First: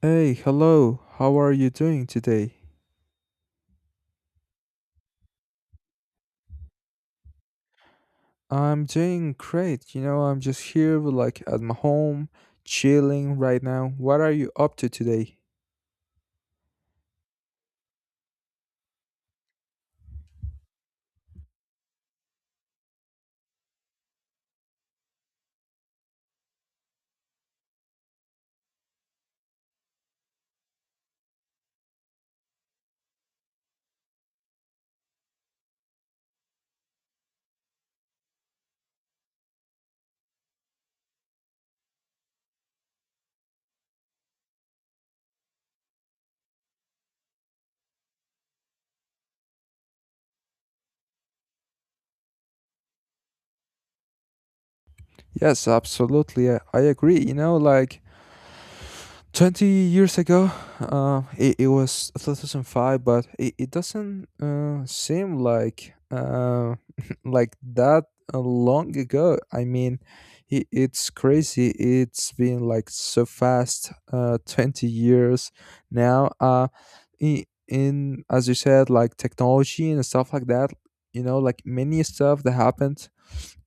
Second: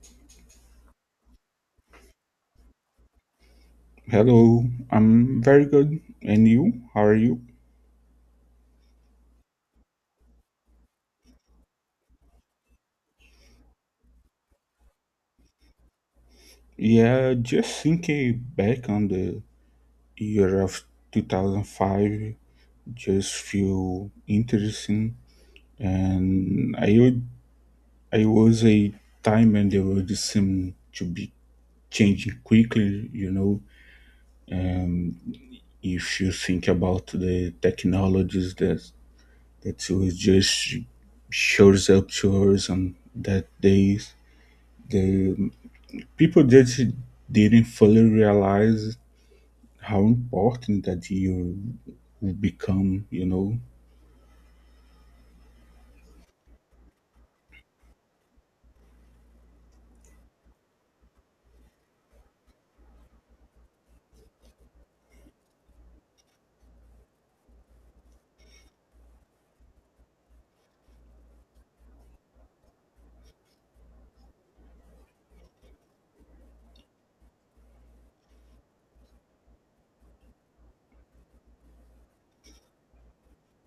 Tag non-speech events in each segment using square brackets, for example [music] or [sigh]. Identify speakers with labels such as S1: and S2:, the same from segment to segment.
S1: Hey, hello. How are you doing today?
S2: Hello, I'm very good. And you? How are you?
S1: I'm doing great. You know, I'm just here like at my home, chilling right now. What are you up to today?
S2: Yeah, just thinking back on the year of 2005, just feel interesting. And I was a time when the world seemed to be changing quickly. And if you think about the technologies that was just shows up to us on that days, the People just didn't fully realize how important that you would become.
S1: Yes, absolutely. I agree. You know, like 20 years ago it was 2005 but it doesn't seem like [laughs] like that long ago. I mean, I it's crazy. It's been like so fast, 20 years now. In As you said, like technology and stuff like that, you know, like many stuff that happened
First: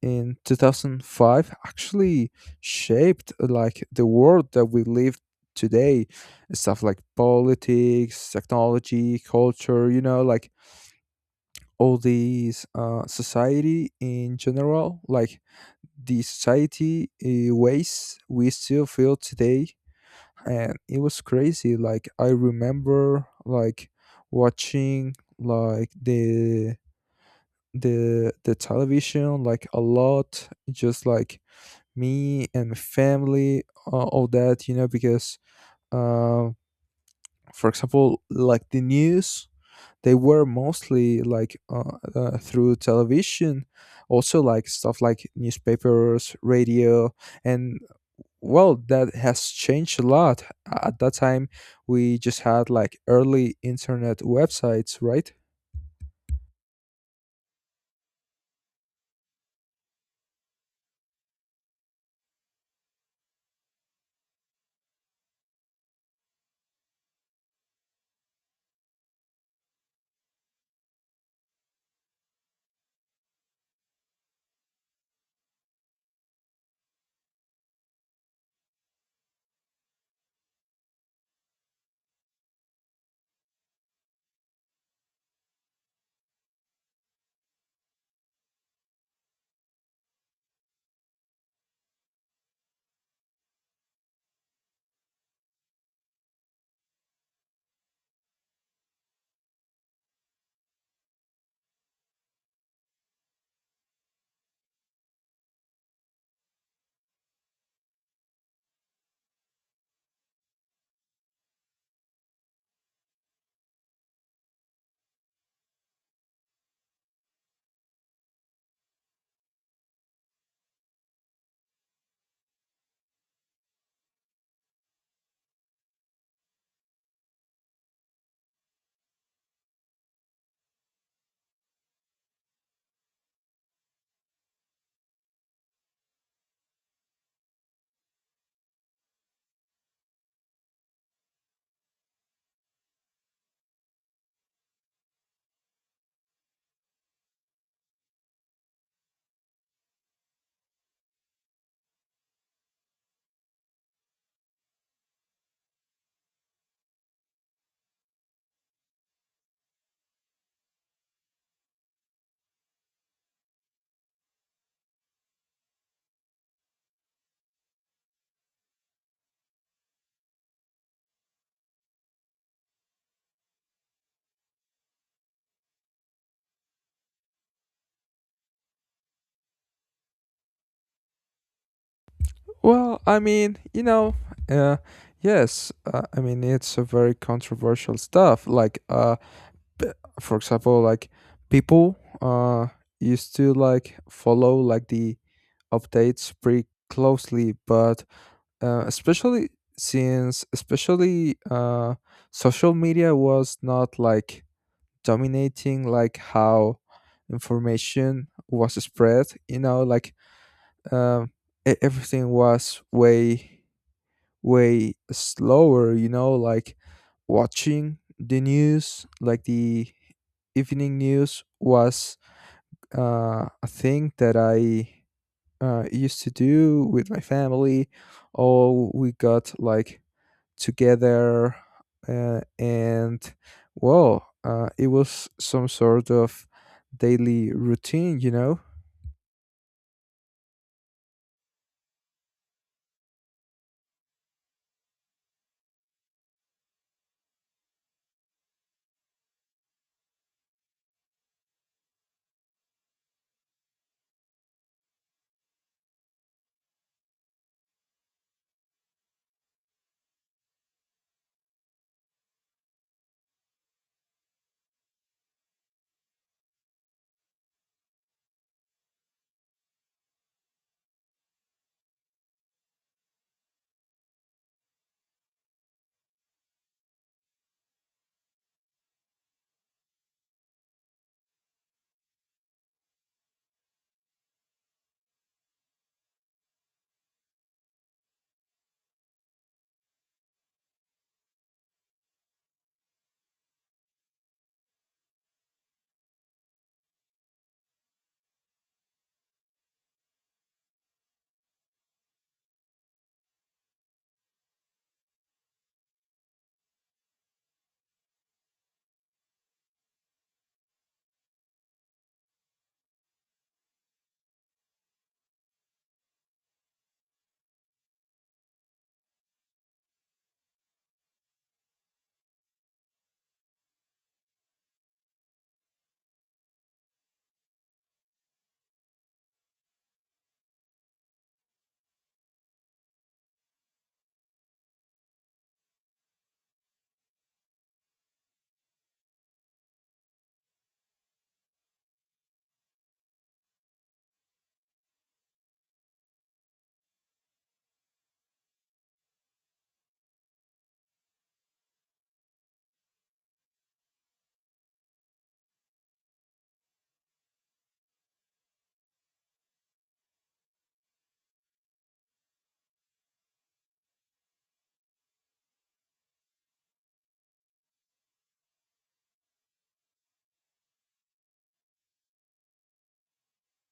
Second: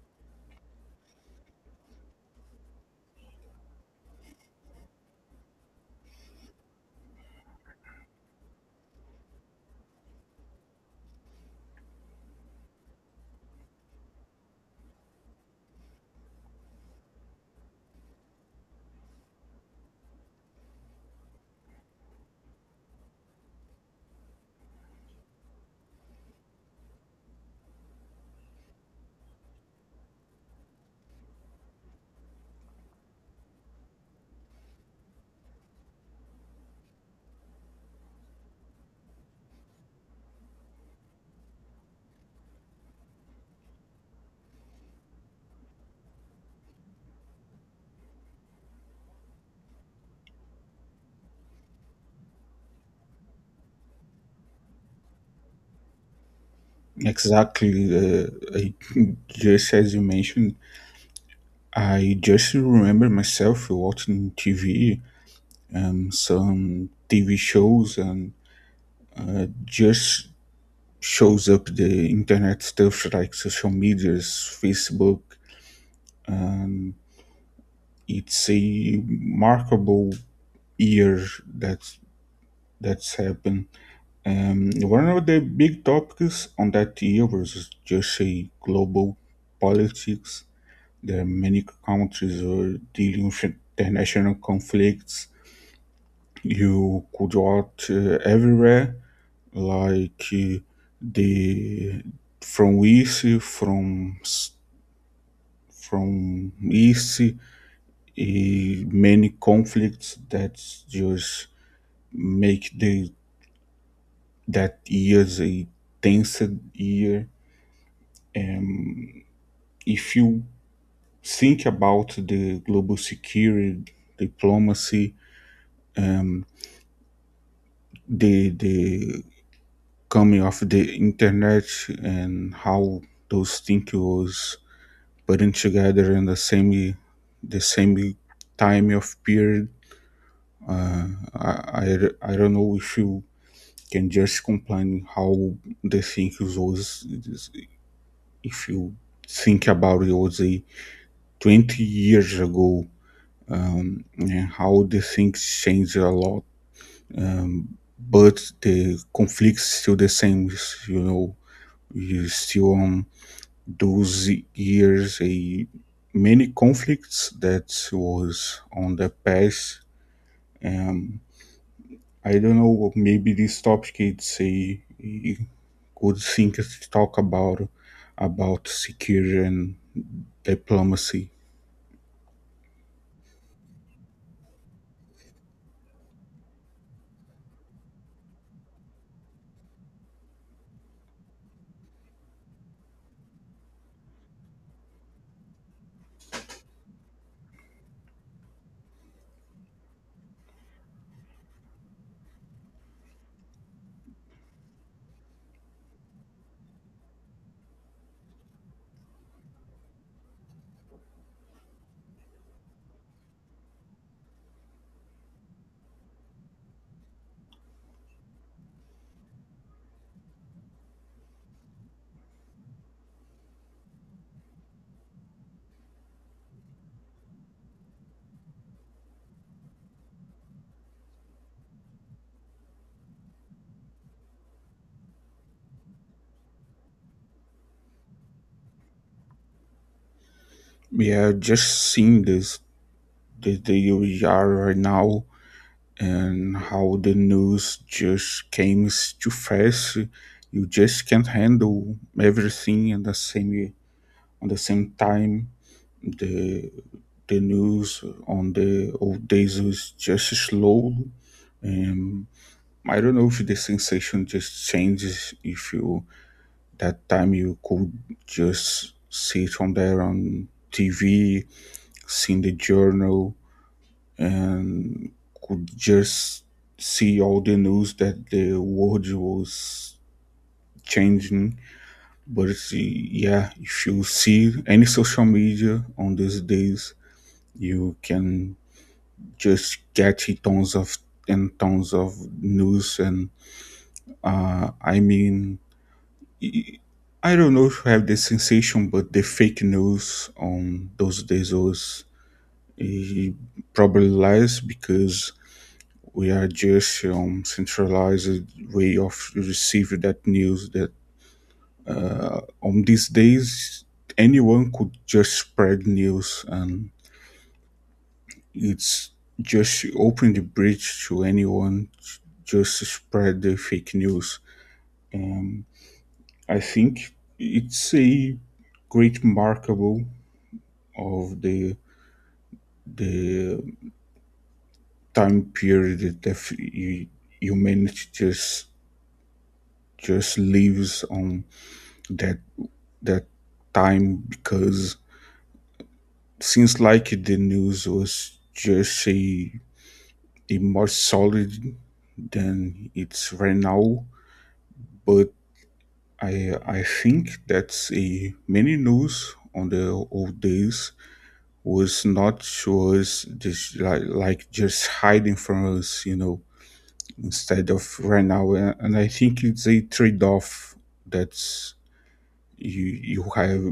S1: in 2005 actually shaped like the world that we live today. Stuff like politics, technology, culture, you know, like all these society in general, like the society ways we still feel today. And it was crazy. Like I remember like watching like the the television like a lot, just like me and my family, all that, you know, because, uh, for example, like the news, they were mostly like through television, also like stuff like newspapers, radio, and well, that has changed a lot. At that time, we just had like early internet websites, right?
S2: Exactly. Uh, I, just as you mentioned, I just remember myself watching TV, some TV shows, and just shows up the internet stuff like social medias, Facebook, and it's a remarkable year that that's happened. One of the big topics on that year was just a global politics. There are many countries were dealing with international conflicts. You could watch everywhere, like uh, the from east, from s- from east, many conflicts that just make the that year's a tense year. Um, if you think about the global security diplomacy, um, the coming of the internet and how those things was putting together in the same time of period, uh, I, I don't know if you can just complain how the thing was if you think about it was a 20 years ago, and how the things change a lot, um, but the conflicts still the same. You know, you still, those years a many conflicts that was on the past. Um, I don't know. Maybe this topic it's a good thing to talk about security and diplomacy.
S1: Well, I mean, you know, uh, yes, I mean, it's a very controversial stuff. Like, p- for example, like people uh used to like follow like the updates pretty closely. But uh, especially especially social media was not like dominating like how information was spread, you know, like um everything was way way slower, you know, like watching the news, like the evening news was a thing that I used to do with my family. All we got like together, and well, it was some sort of daily routine, you know?
S2: Yeah, just seeing this the we are right now and how the news just came too fast. You just can't handle everything at the same time. The the news on the old days was just slow. And I don't know if the sensation just changes if you that time you could just sit on there on TV, seeing the journal, and could just see all the news that the world was changing. But see, yeah, if you see any social media on these days, you can just get tons of and tons of news. And I mean, I I don't know if you have the sensation, but the fake news on those days was, eh, probably lies because we are just, centralized way of receive that news that, on these days anyone could just spread news and it's just open the bridge to anyone to just spread the fake news, um, I think it's a great markable of the time period that humanity just lives on that that time because since like the news was just a more solid than it's right now, but I think that's a many news on the old days was not was just like, just hiding from us, you know, instead of right now. And I think it's a trade off that's you you have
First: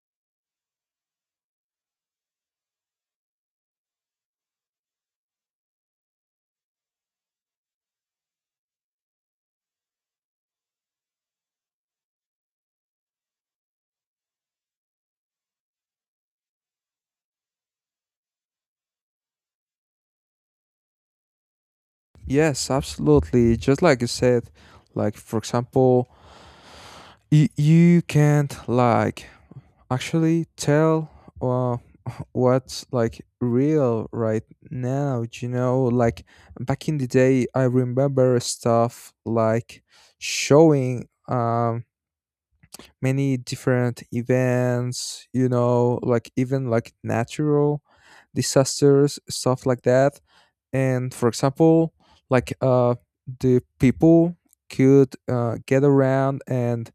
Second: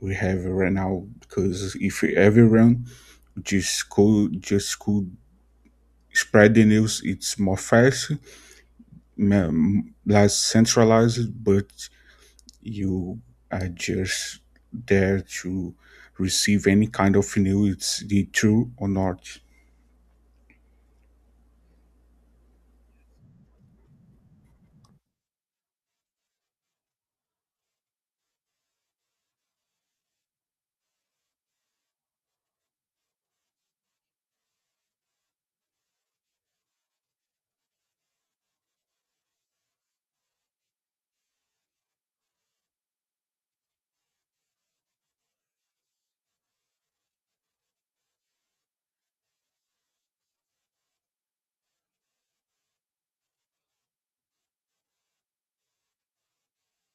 S2: we have right now because if everyone just could spread the news. It's more fast, less centralized, but you are just there to receive any kind of news. It's the true or not.
S1: Yes, absolutely. Just like you said, like for example, you can't like actually tell uh, what's like real right now, you know, like back in the day, I remember stuff like showing, many different events, you know, like even like natural disasters, stuff like that. And for example, like the people could get around and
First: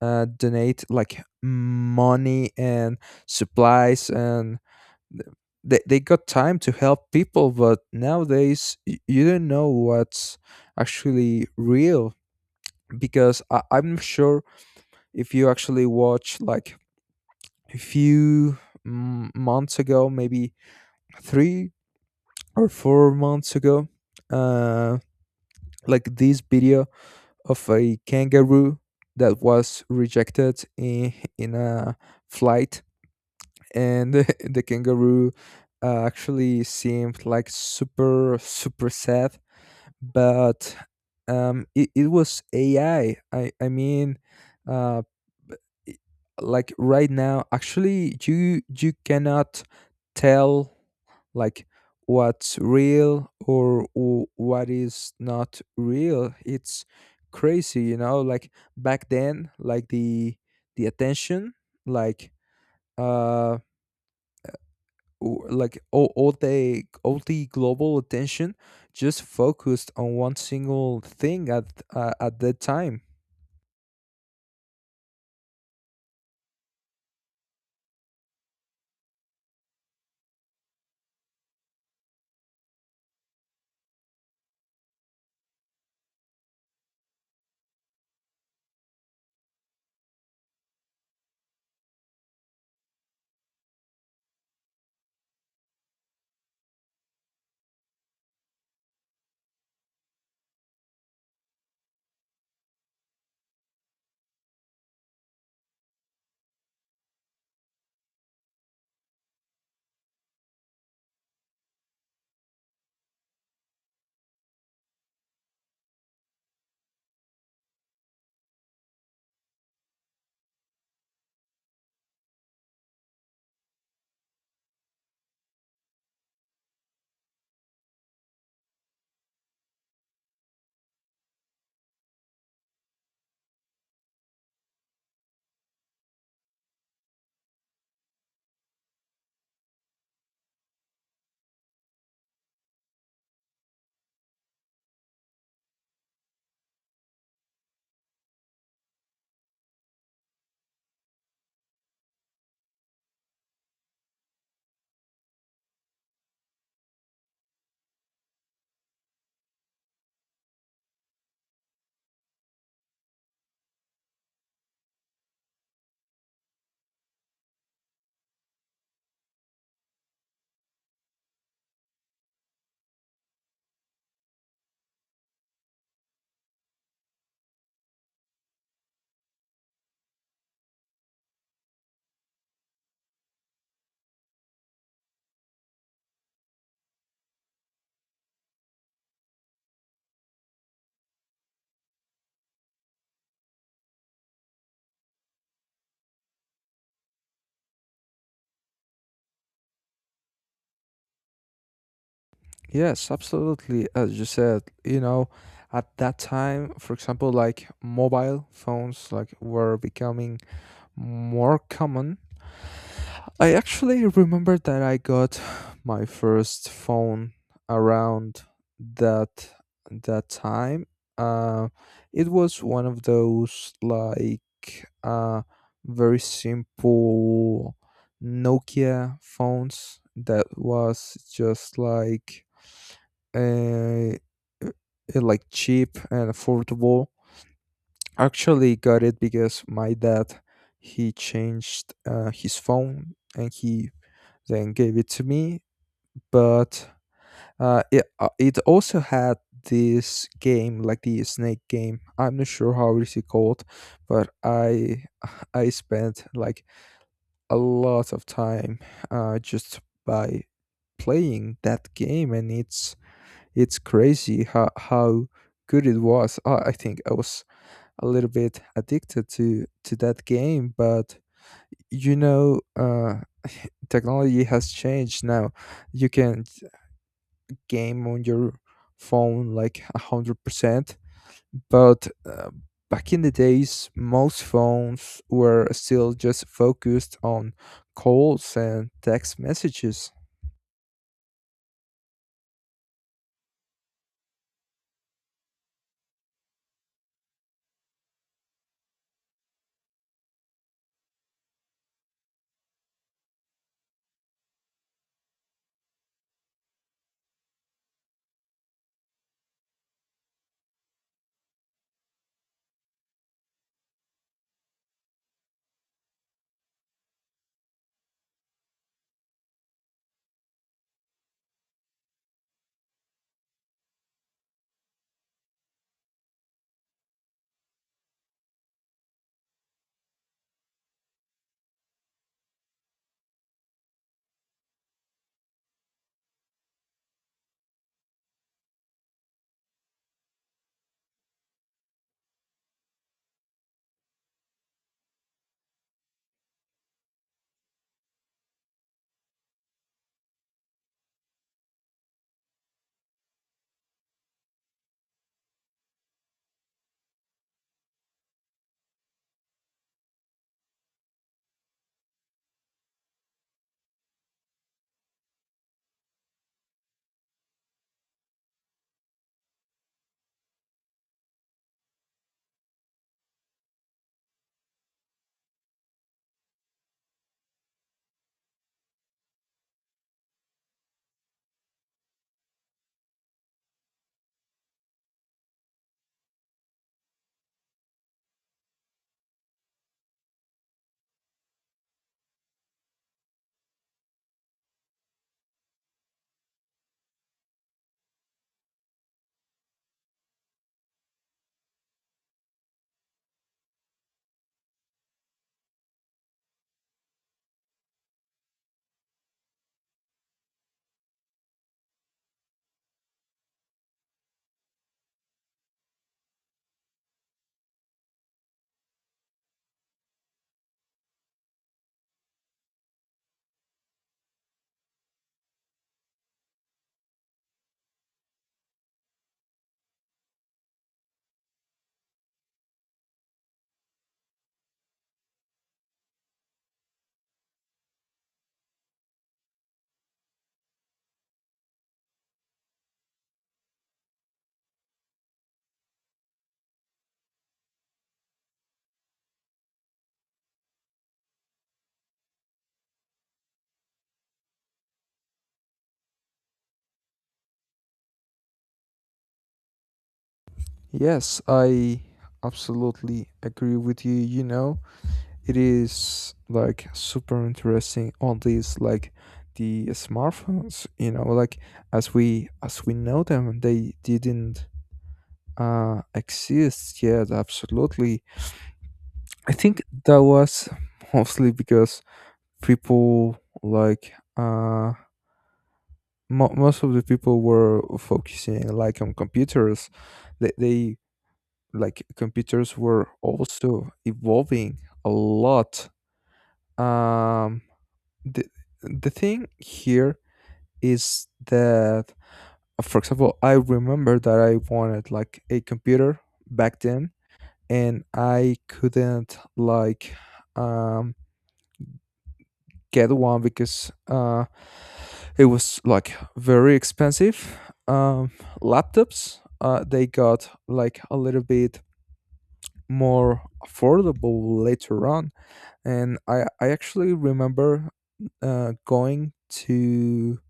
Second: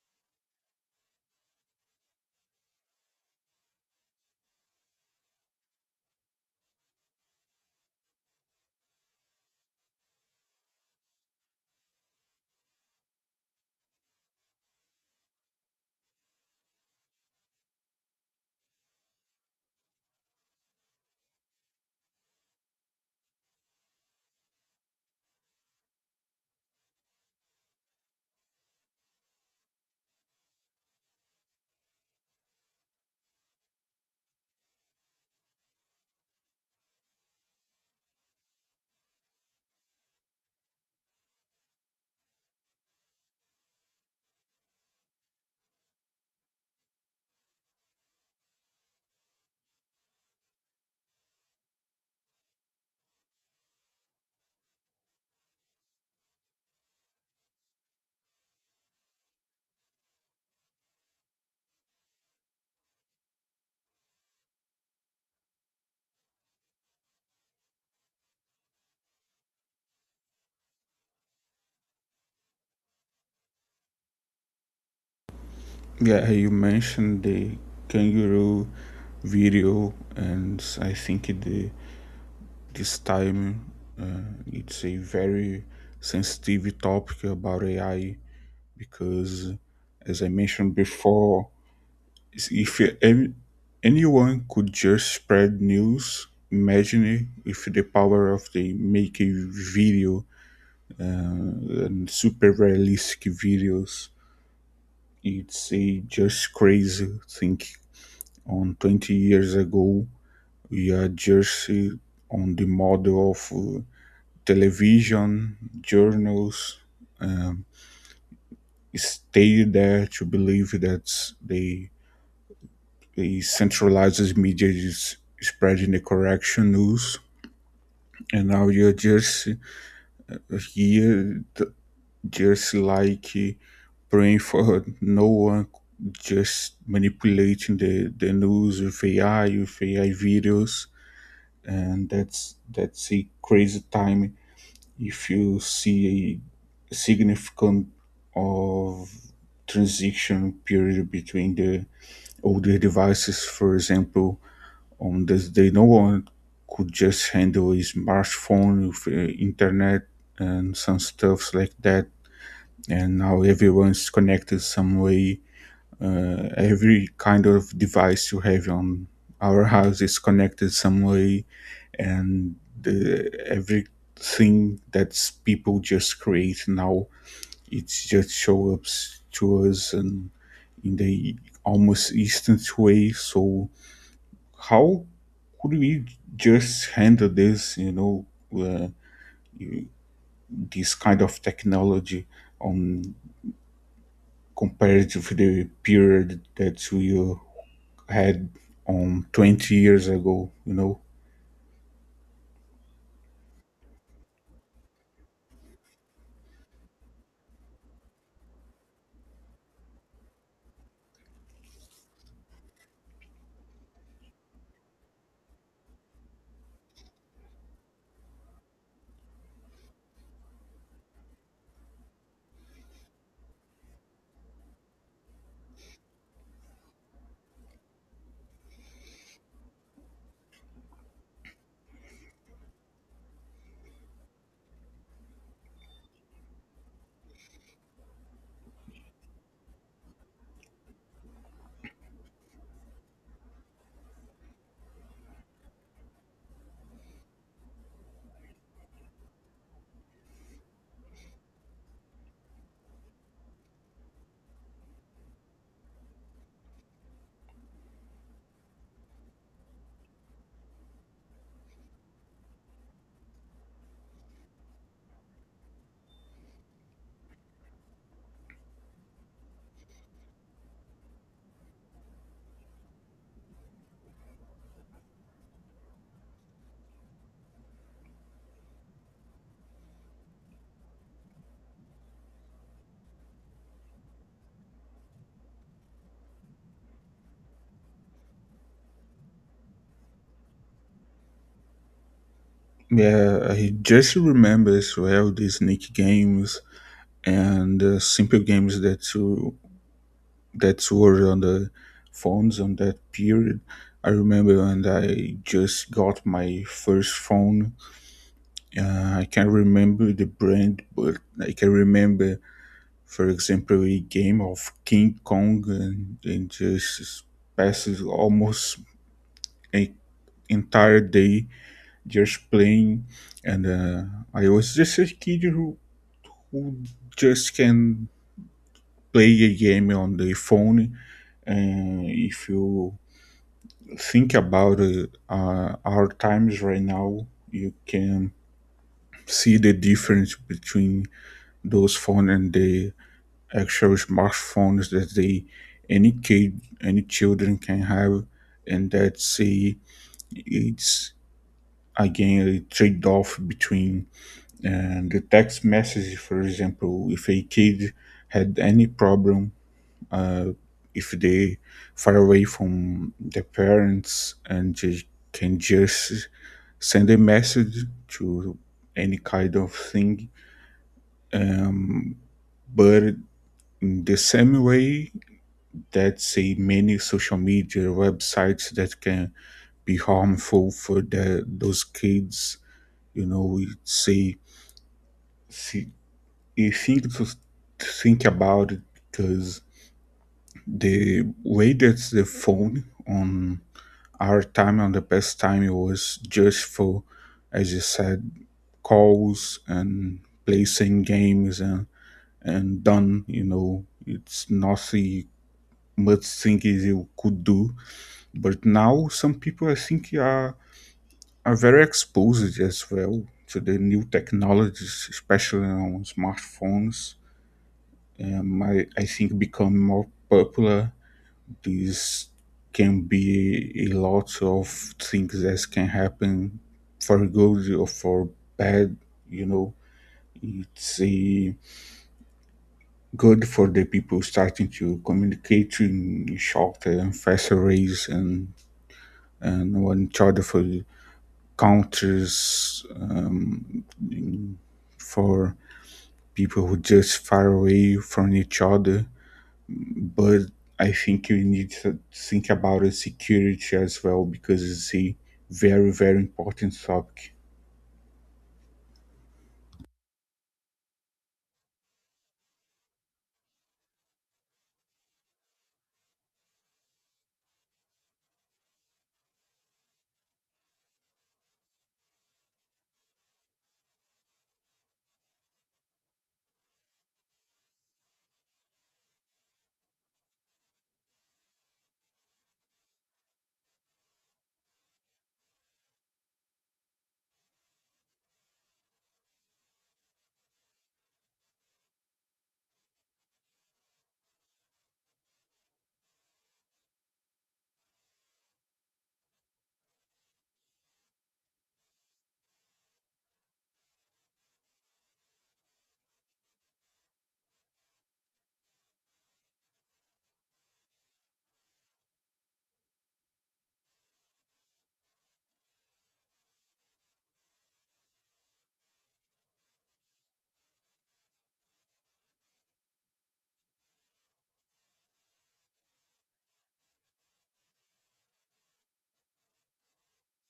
S1: donate like money and supplies, and th- they got time to help people. But nowadays, you don't know what's actually real, because I'm sure if you actually watch like a few months ago, maybe 3 or 4 months ago, um like this video of a kangaroo that was rejected in a flight. And [laughs] the kangaroo actually seemed like super super sad. But it was ai. I mean, uh i- like right now, actually, you cannot tell like what's real or what is not real. It's crazy, you know, like back then, like the attention, like uh like all the global attention just focused on one single thing at that time.
S2: Yeah, you mentioned the kangaroo video, and I think the this time, it's a very sensitive topic about AI because, as I mentioned before, if any, anyone could just spread news, imagine if the power of the make a video, uh, and super realistic videos. It's a just crazy thing. On 20 years ago, we are just, on the model of, television, journals, um, stay there to believe that they He centralizes media is spreading the correction news, and now you're just here, just like, praying for no one, just manipulating the news with AI, with AI videos, and that's a crazy time if you see a significant of transition period between the older devices, for example, on this day, no one could just handle his smartphone with, internet and some stuffs like that. And now everyone's connected some way. Every kind of device you have on our house is connected some way, and everything that people just create now, it just shows up to us and in the almost instant way. So how could we just handle this, you know, uh, you- this kind of technology on compared to the period that we, had on 20 years ago, you know?
S1: Yes, absolutely. As you said, you know, at that time, for example, like mobile phones like were becoming more common. I actually remember that I got [sighs] my first phone around that that time. Uh, it was one of those like very simple Nokia phones that was just like a, like cheap and affordable. Actually, got it because my dad, he changed his phone and he then gave it to me. But it also had this game, like the snake game. I'm not sure how is it called, but I [laughs] I spent like a lot of time just by playing that game. And it's crazy how good it was. I think I was a little bit addicted to that game, but you know. [laughs] Technology has changed now. You can game on your phone like 100%. But back in the days, most phones were still just focused on calls and text messages.
S2: Yeah, I just remember as well these Nick games and, simple games that were on the phones on that period. I remember when I just got my first phone. I can't remember the brand, but I can remember, for example, a game of King Kong, and just passes almost a entire day just playing. And, I was just a kid who just can play a game on the phone. And if you think about, our times right now, you can see the difference between those phone and the actual smartphones that they any kid any children can have, and it's again a trade-off between, the text message, for example, if a kid had any problem, uh, if they far away from their parents and just can just send a message to any kind of thing, um, but in the same way that say many social media websites that can be harmful for those kids. You know, we say see, you think about it because the way that the phone on our time on the past time it was just for, as you said, calls and placing games and done. You know, it's nothing much thing is you could do. But now some people, I think, are very exposed as well to the new technologies, especially on smartphones. I think become more popular. This can be a lot of things that can happen for good or for bad. You know, it's a good for the people starting to communicate in shorter and faster ways and one each other for countries for people who just far away from each other, but I think you need to think about the security as well because it's a very very important topic.
S1: Yes, I absolutely agree with you, you know. It is like super interesting on these, like the smartphones, you know, like as we know them, they didn't exist yet. Absolutely. I think that was mostly because people, like most of the people were focusing like on computers. They like computers were also evolving a lot. Um the thing here is that for example, I remember that I wanted like a computer back then, and I couldn't like um get one because it was like very expensive. Um, Laptops they got like a little bit more affordable later on, and I actually remember going to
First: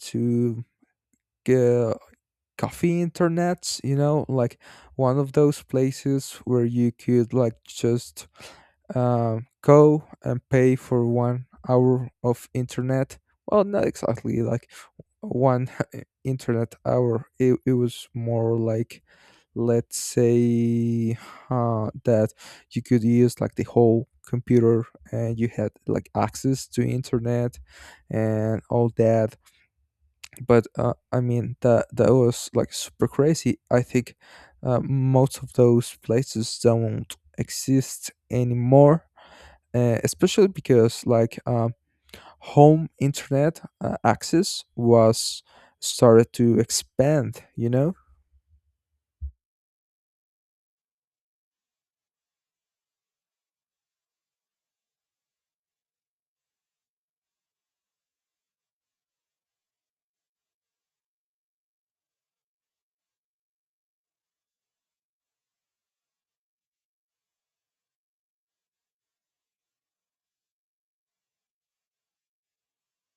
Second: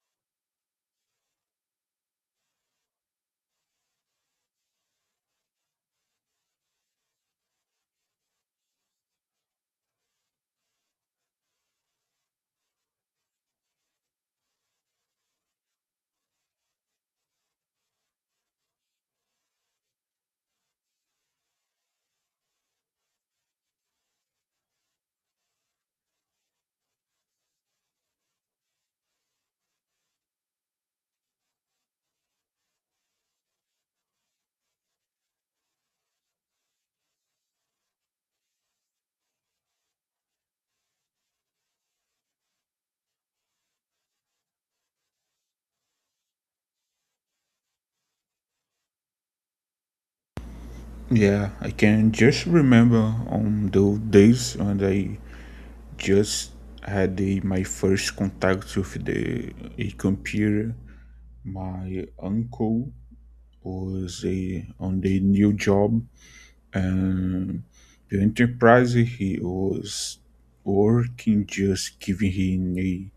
S1: to get cafe internets, you know, like one of those places where you could like just go and pay for 1 hour of internet. Well, not exactly like one [laughs] internet hour. It was more like let's say that you could use like the whole computer and you had like access to internet and all that. But I mean, that was like super crazy. I think most of those places don't exist anymore, especially because like home internet access was started to expand, you know.
S2: Yeah, I can just remember on those days when I just had my first contact with the a computer. My uncle was on the new job. Um, the enterprise he was working just giving him a,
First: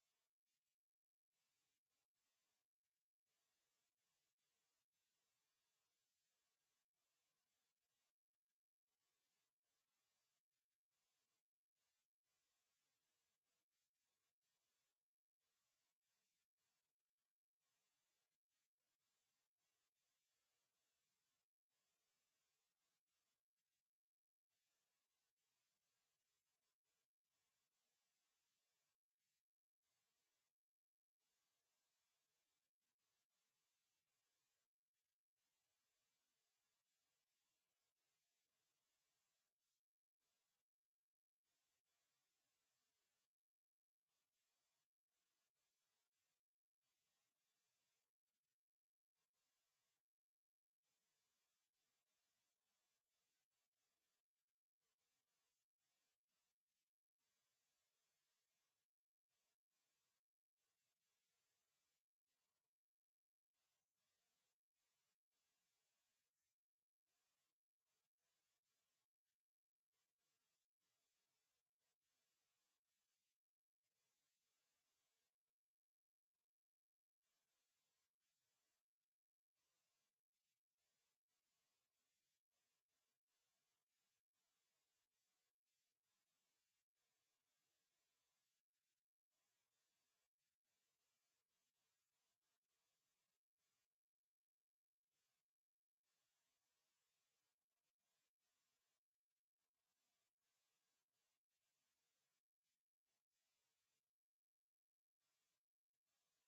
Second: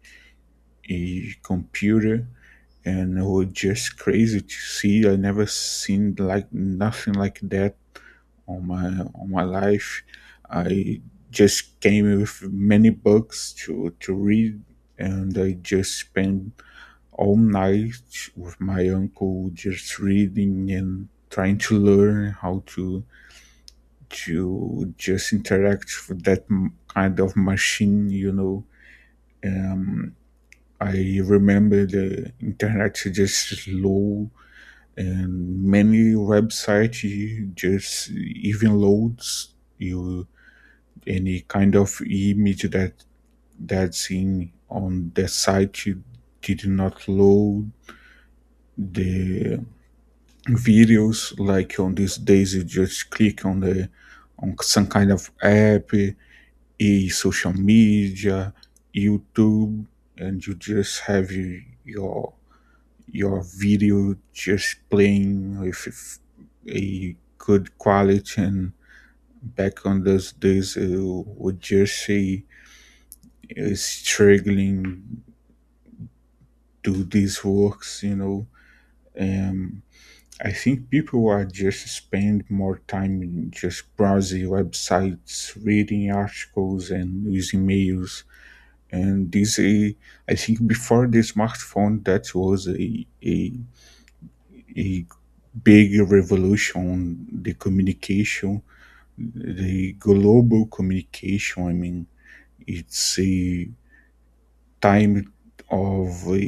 S2: a computer and it was just crazy to see. I never seen like nothing like that on my on my life. I just came with many books to read, and I just spent all night with my uncle just reading and trying to learn how to just interact with that kind of machine, you know. Um, I remember the internet just low and many websites you just even loads you any kind of image that that's in on the site you did not load the videos like on these days you just click on the on some kind of app, a social media, YouTube, and you just have your your video just playing with a good quality. And back on those days, I would just say, struggling do these works, you know. Um, I think people are just spend more time in just browsing websites, reading articles, and using emails, and this, I think before the smartphone that was a big revolution the communication the global communication, I mean, it's a time of,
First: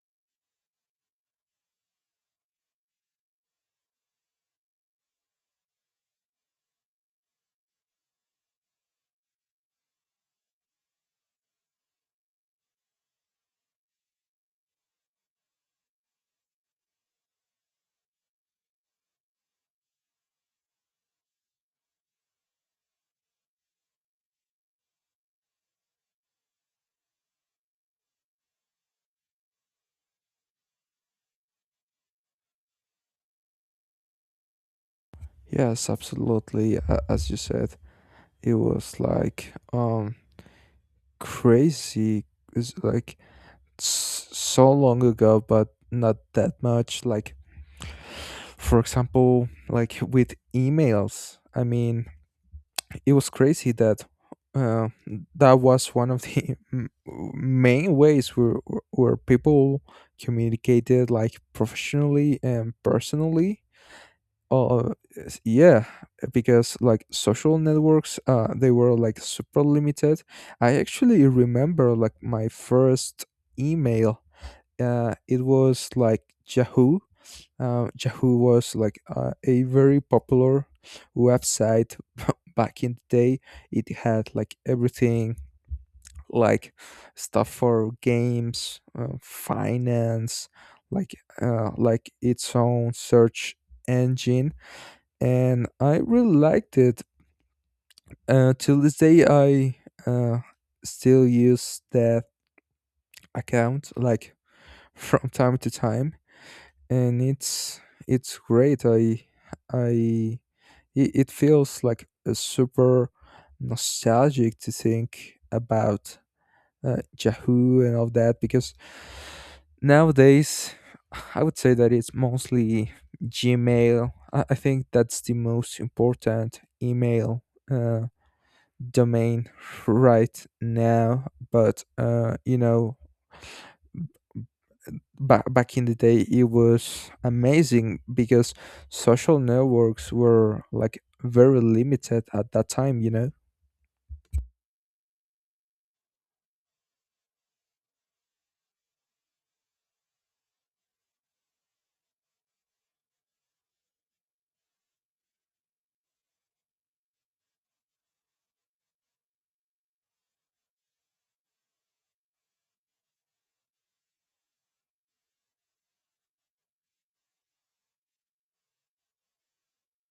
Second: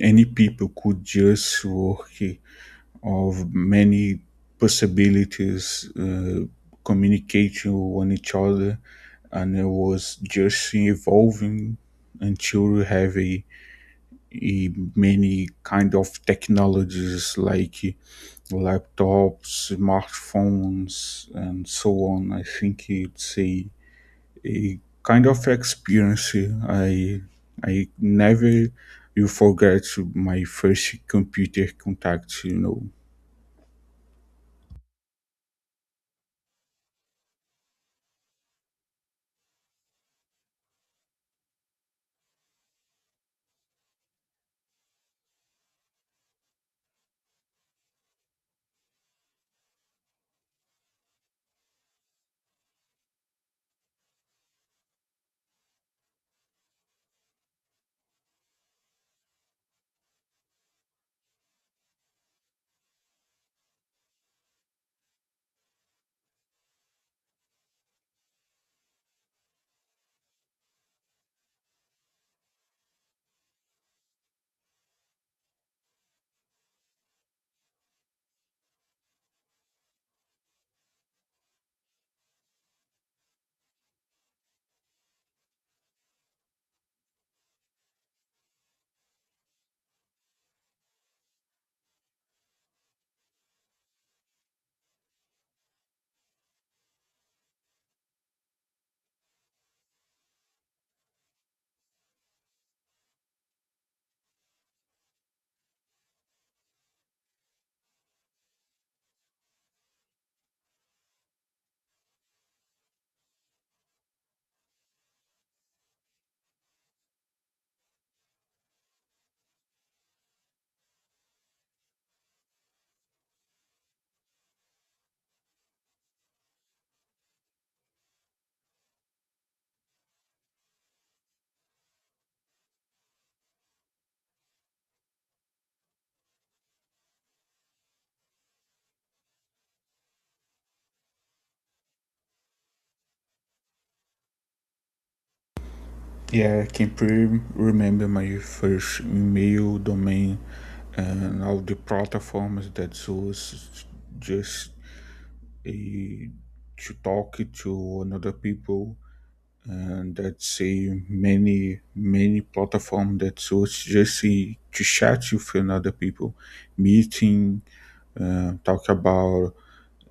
S2: any people could just work of many possibilities, communicating one each other and it was just evolving until we have a, eh, many kind of technologies like, laptops, smartphones, and so on. I think it's a kind of experience. I never you forget my first computer contact. You know.
S1: Yes, absolutely. As you said, it was like crazy. It's like so long ago but not that much. Like, for example, like with emails, I mean, it was crazy that uh, that was one of the [laughs] main ways where people communicated like professionally and personally. Uh, yeah, because like social networks, they were like super limited. I actually remember like my first email, it was like Yahoo. Yahoo was like a very popular website [laughs] back in the day. It had like everything, like stuff for games, finance, like like its own search engine, and I really liked it. Till this day, I uh, still use that account like [laughs] from time to time, and it's great. I it feels like a super nostalgic to think about Yahoo and all that, because nowadays I would say that it's mostly Gmail. I think that's the most important email uh, domain right now. But you know, back in the day it was amazing because social networks were like very limited at that time, you know.
S2: Yeah, I can remember my first email domain and all the platforms that was just a, to talk to another people, and let's many many platform that was just to chat with another people, meeting, talk about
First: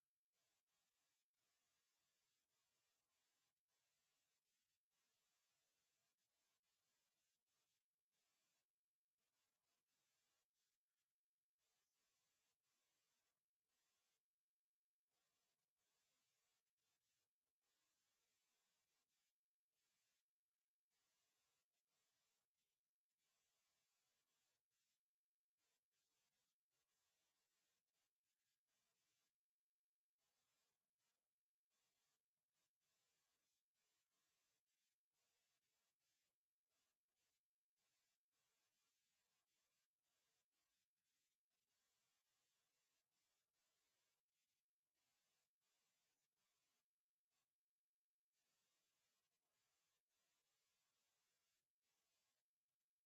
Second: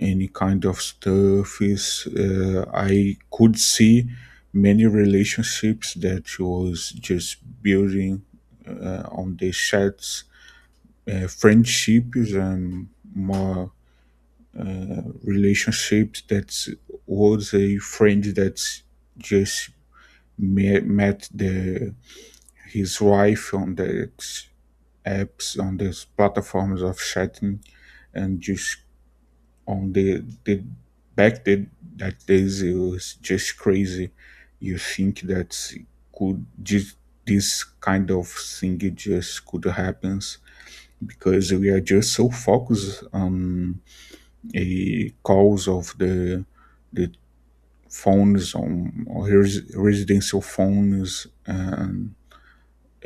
S2: any kind of stuff is, I could see many relationships that was just building, on these chats, friendships and more relationships that was a friend that's just met the his wife on the apps on these platforms of chatting, and just on the back that days it was just crazy. You think that could just this kind of thing it just could happen because we are just so focused on a calls of the phones on residential phones and,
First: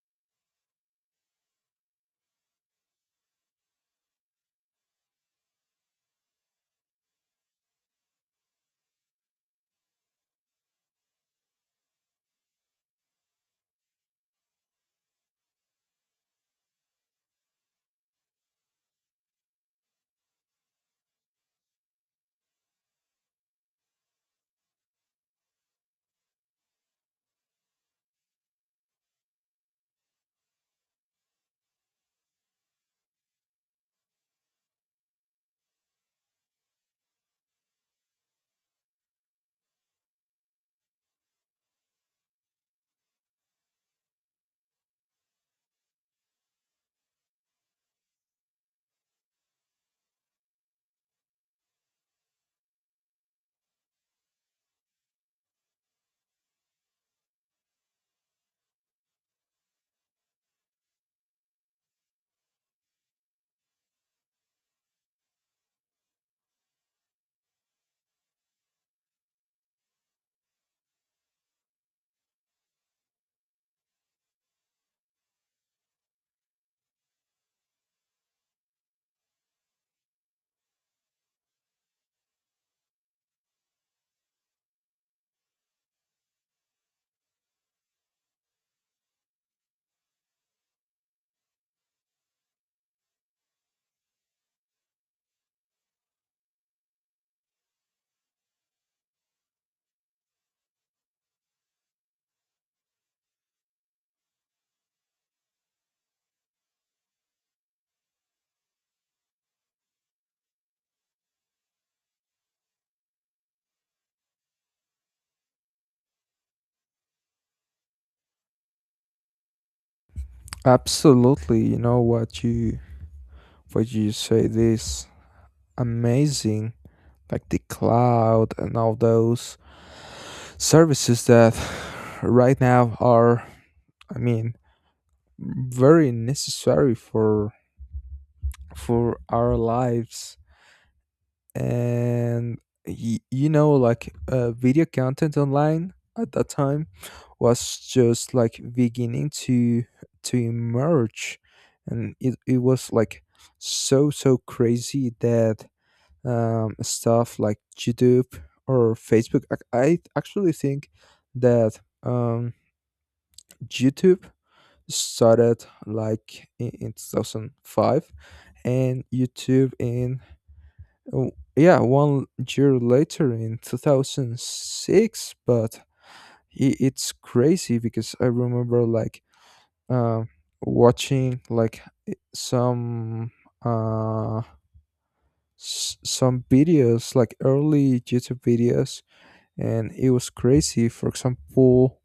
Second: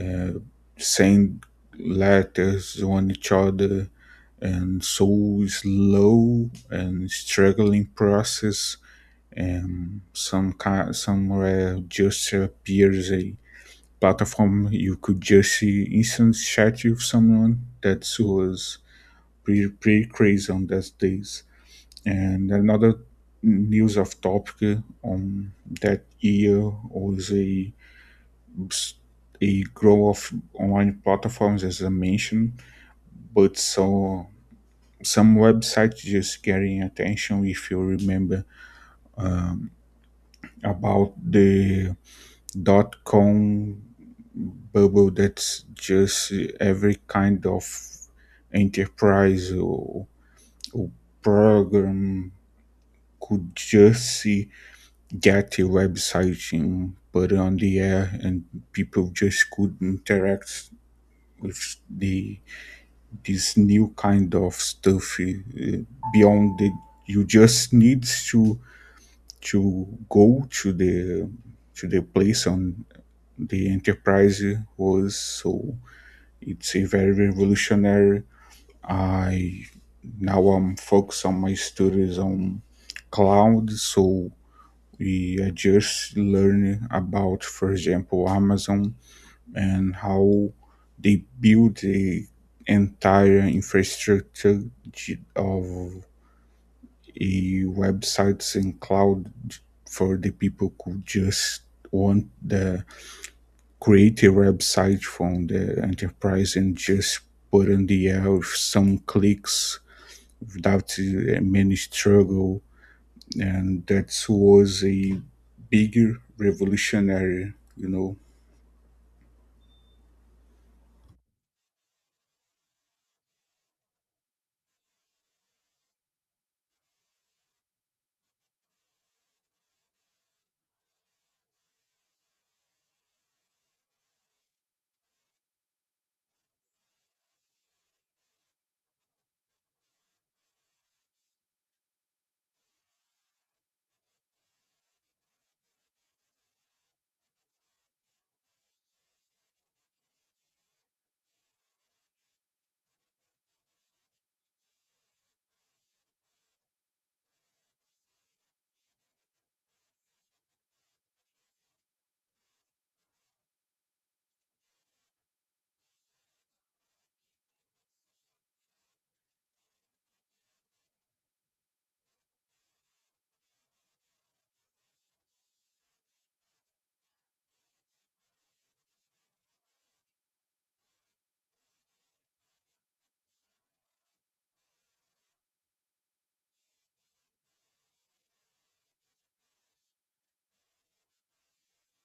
S2: uh, send letters on each other and so slow and struggling process and some kind somewhere just appears a platform you could just see instant chat with someone that was pretty, pretty crazy on those days, and another news of topic on that year was a growth of online platforms, as I mentioned, but so some websites just getting attention. If you remember, um, about the .com bubble, that's just every kind of enterprise or program could just see get a website and put it on the air, and people just could interact with the this new kind of stuff, uh, beyond the you just need to go to the place on the enterprise was so it's a very revolutionary. I Now I'm focused on my studies on cloud, so we are just learn about, for example, Amazon, and how they build the entire infrastructure of a websites and cloud for the people who just want the create a website from the enterprise and just put on the air with some clicks without, many struggle, and that was a big revolutionary, you know.
S1: Absolutely. You know, what you say, this amazing, like the cloud and all those services that [sighs] right now are, I mean, very necessary for our lives. And, you know, like video content online at that time was just like beginning to emerge. And it was like so so crazy that, stuff like YouTube or Facebook, I actually think that, YouTube started like in 2005, and YouTube in oh, yeah, 1 year later in 2006. But it's crazy because I remember like uh, watching like some uh some videos like early YouTube videos. And it was crazy, for example,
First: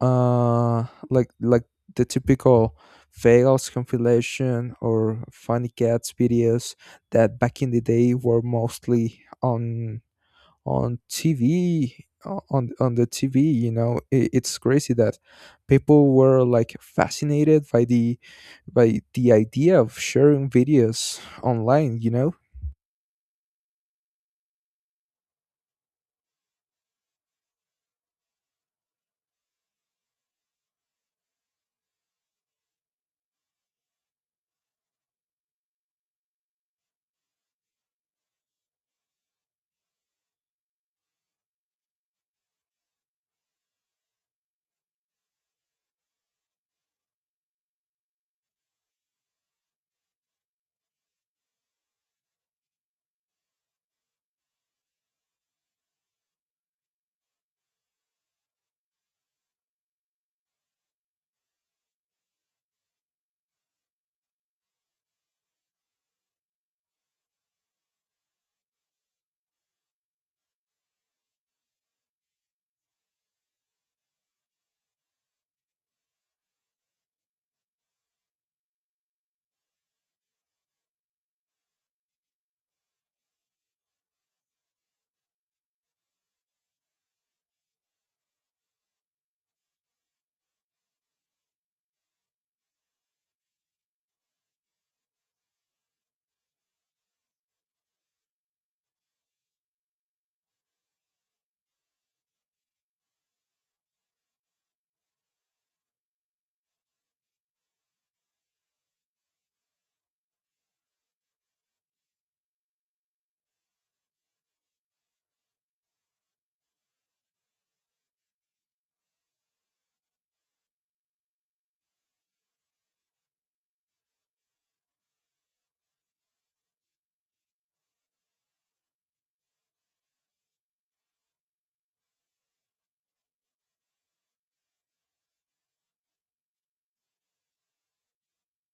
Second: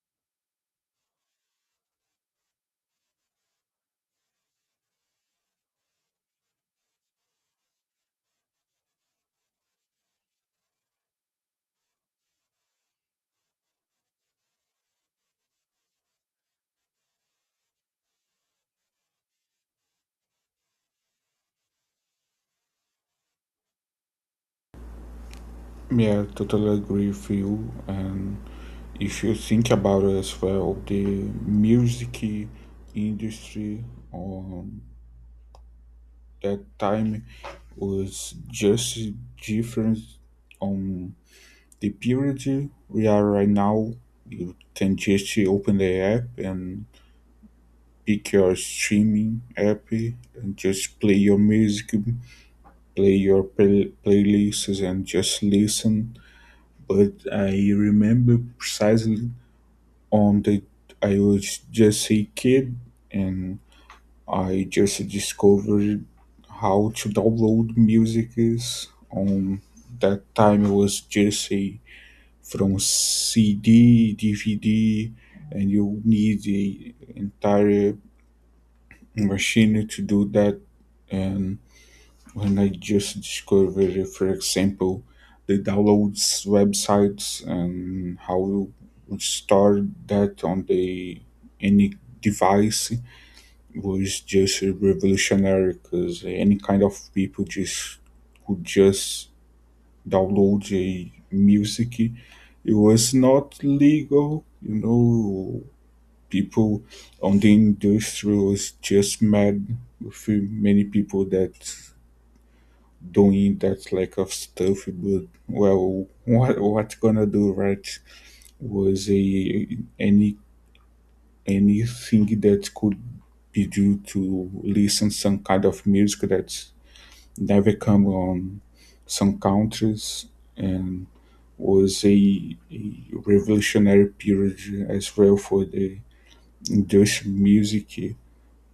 S1: uh like the typical fails compilation or funny cats videos that back in the day were mostly on TV, on the TV. You know, I it's crazy that people were like fascinated by the idea of sharing videos online, you know.
S2: Yeah, totally agree with you. And if you think about it as well, the music industry on that time was just different on the period we are right now. You can just open the app and pick your streaming app and just play your music, play your playlists, and just listen. But I remember precisely on the I was just a kid and I just discovered how to download music is. On that time it was just a from CD, DVD, and you need the entire machine to do that, and when I just discovered, for example, the downloads websites and how you would store that on the any device was just revolutionary because any kind of people just could just download a music. It was not legal, you know. People on the industry was just mad with many people that doing that like of stuff, but well, what gonna do, right? Was a anything that could be due to listen some kind of music that never come on some countries, and was a revolutionary period as well for the industrial music,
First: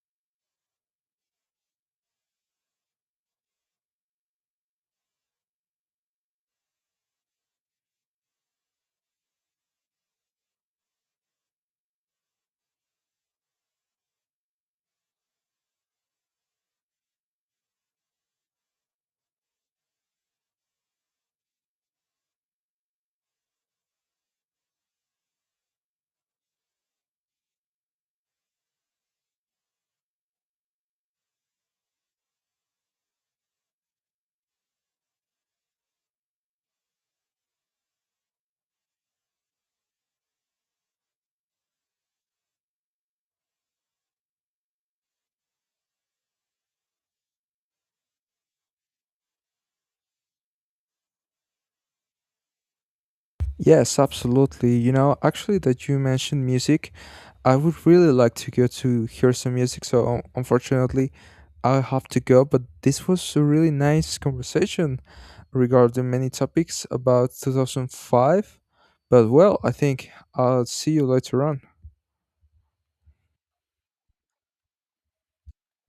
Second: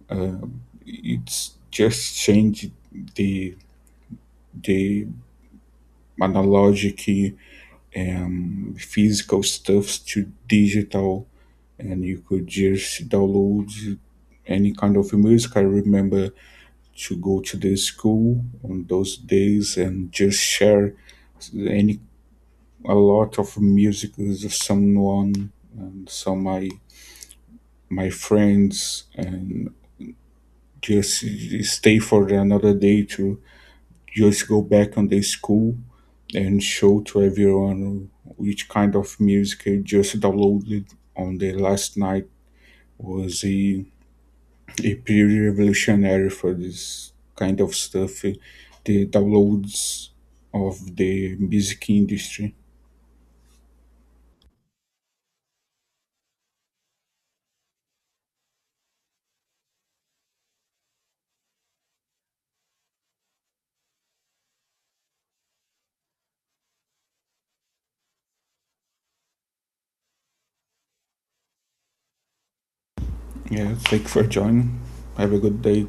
S2: it's just changed the the analogic, physical stuffs to digital, and you could just download any kind of music. I remember to go to the school on those days and just share any a lot of music with someone and some my my friends and just stay for another day to just go back on the school and show to everyone which kind of music I just downloaded on the last night was a pretty revolutionary for this kind of stuff. The downloads of the music industry.
S1: Yes, absolutely. You know, actually, that you mentioned music, I would really like to go to hear some music. So unfortunately, I have to go. But this was a really nice conversation regarding many topics about 2005. But well, I think I'll see you later on.
S2: Yeah, thank you for joining. Have a good day.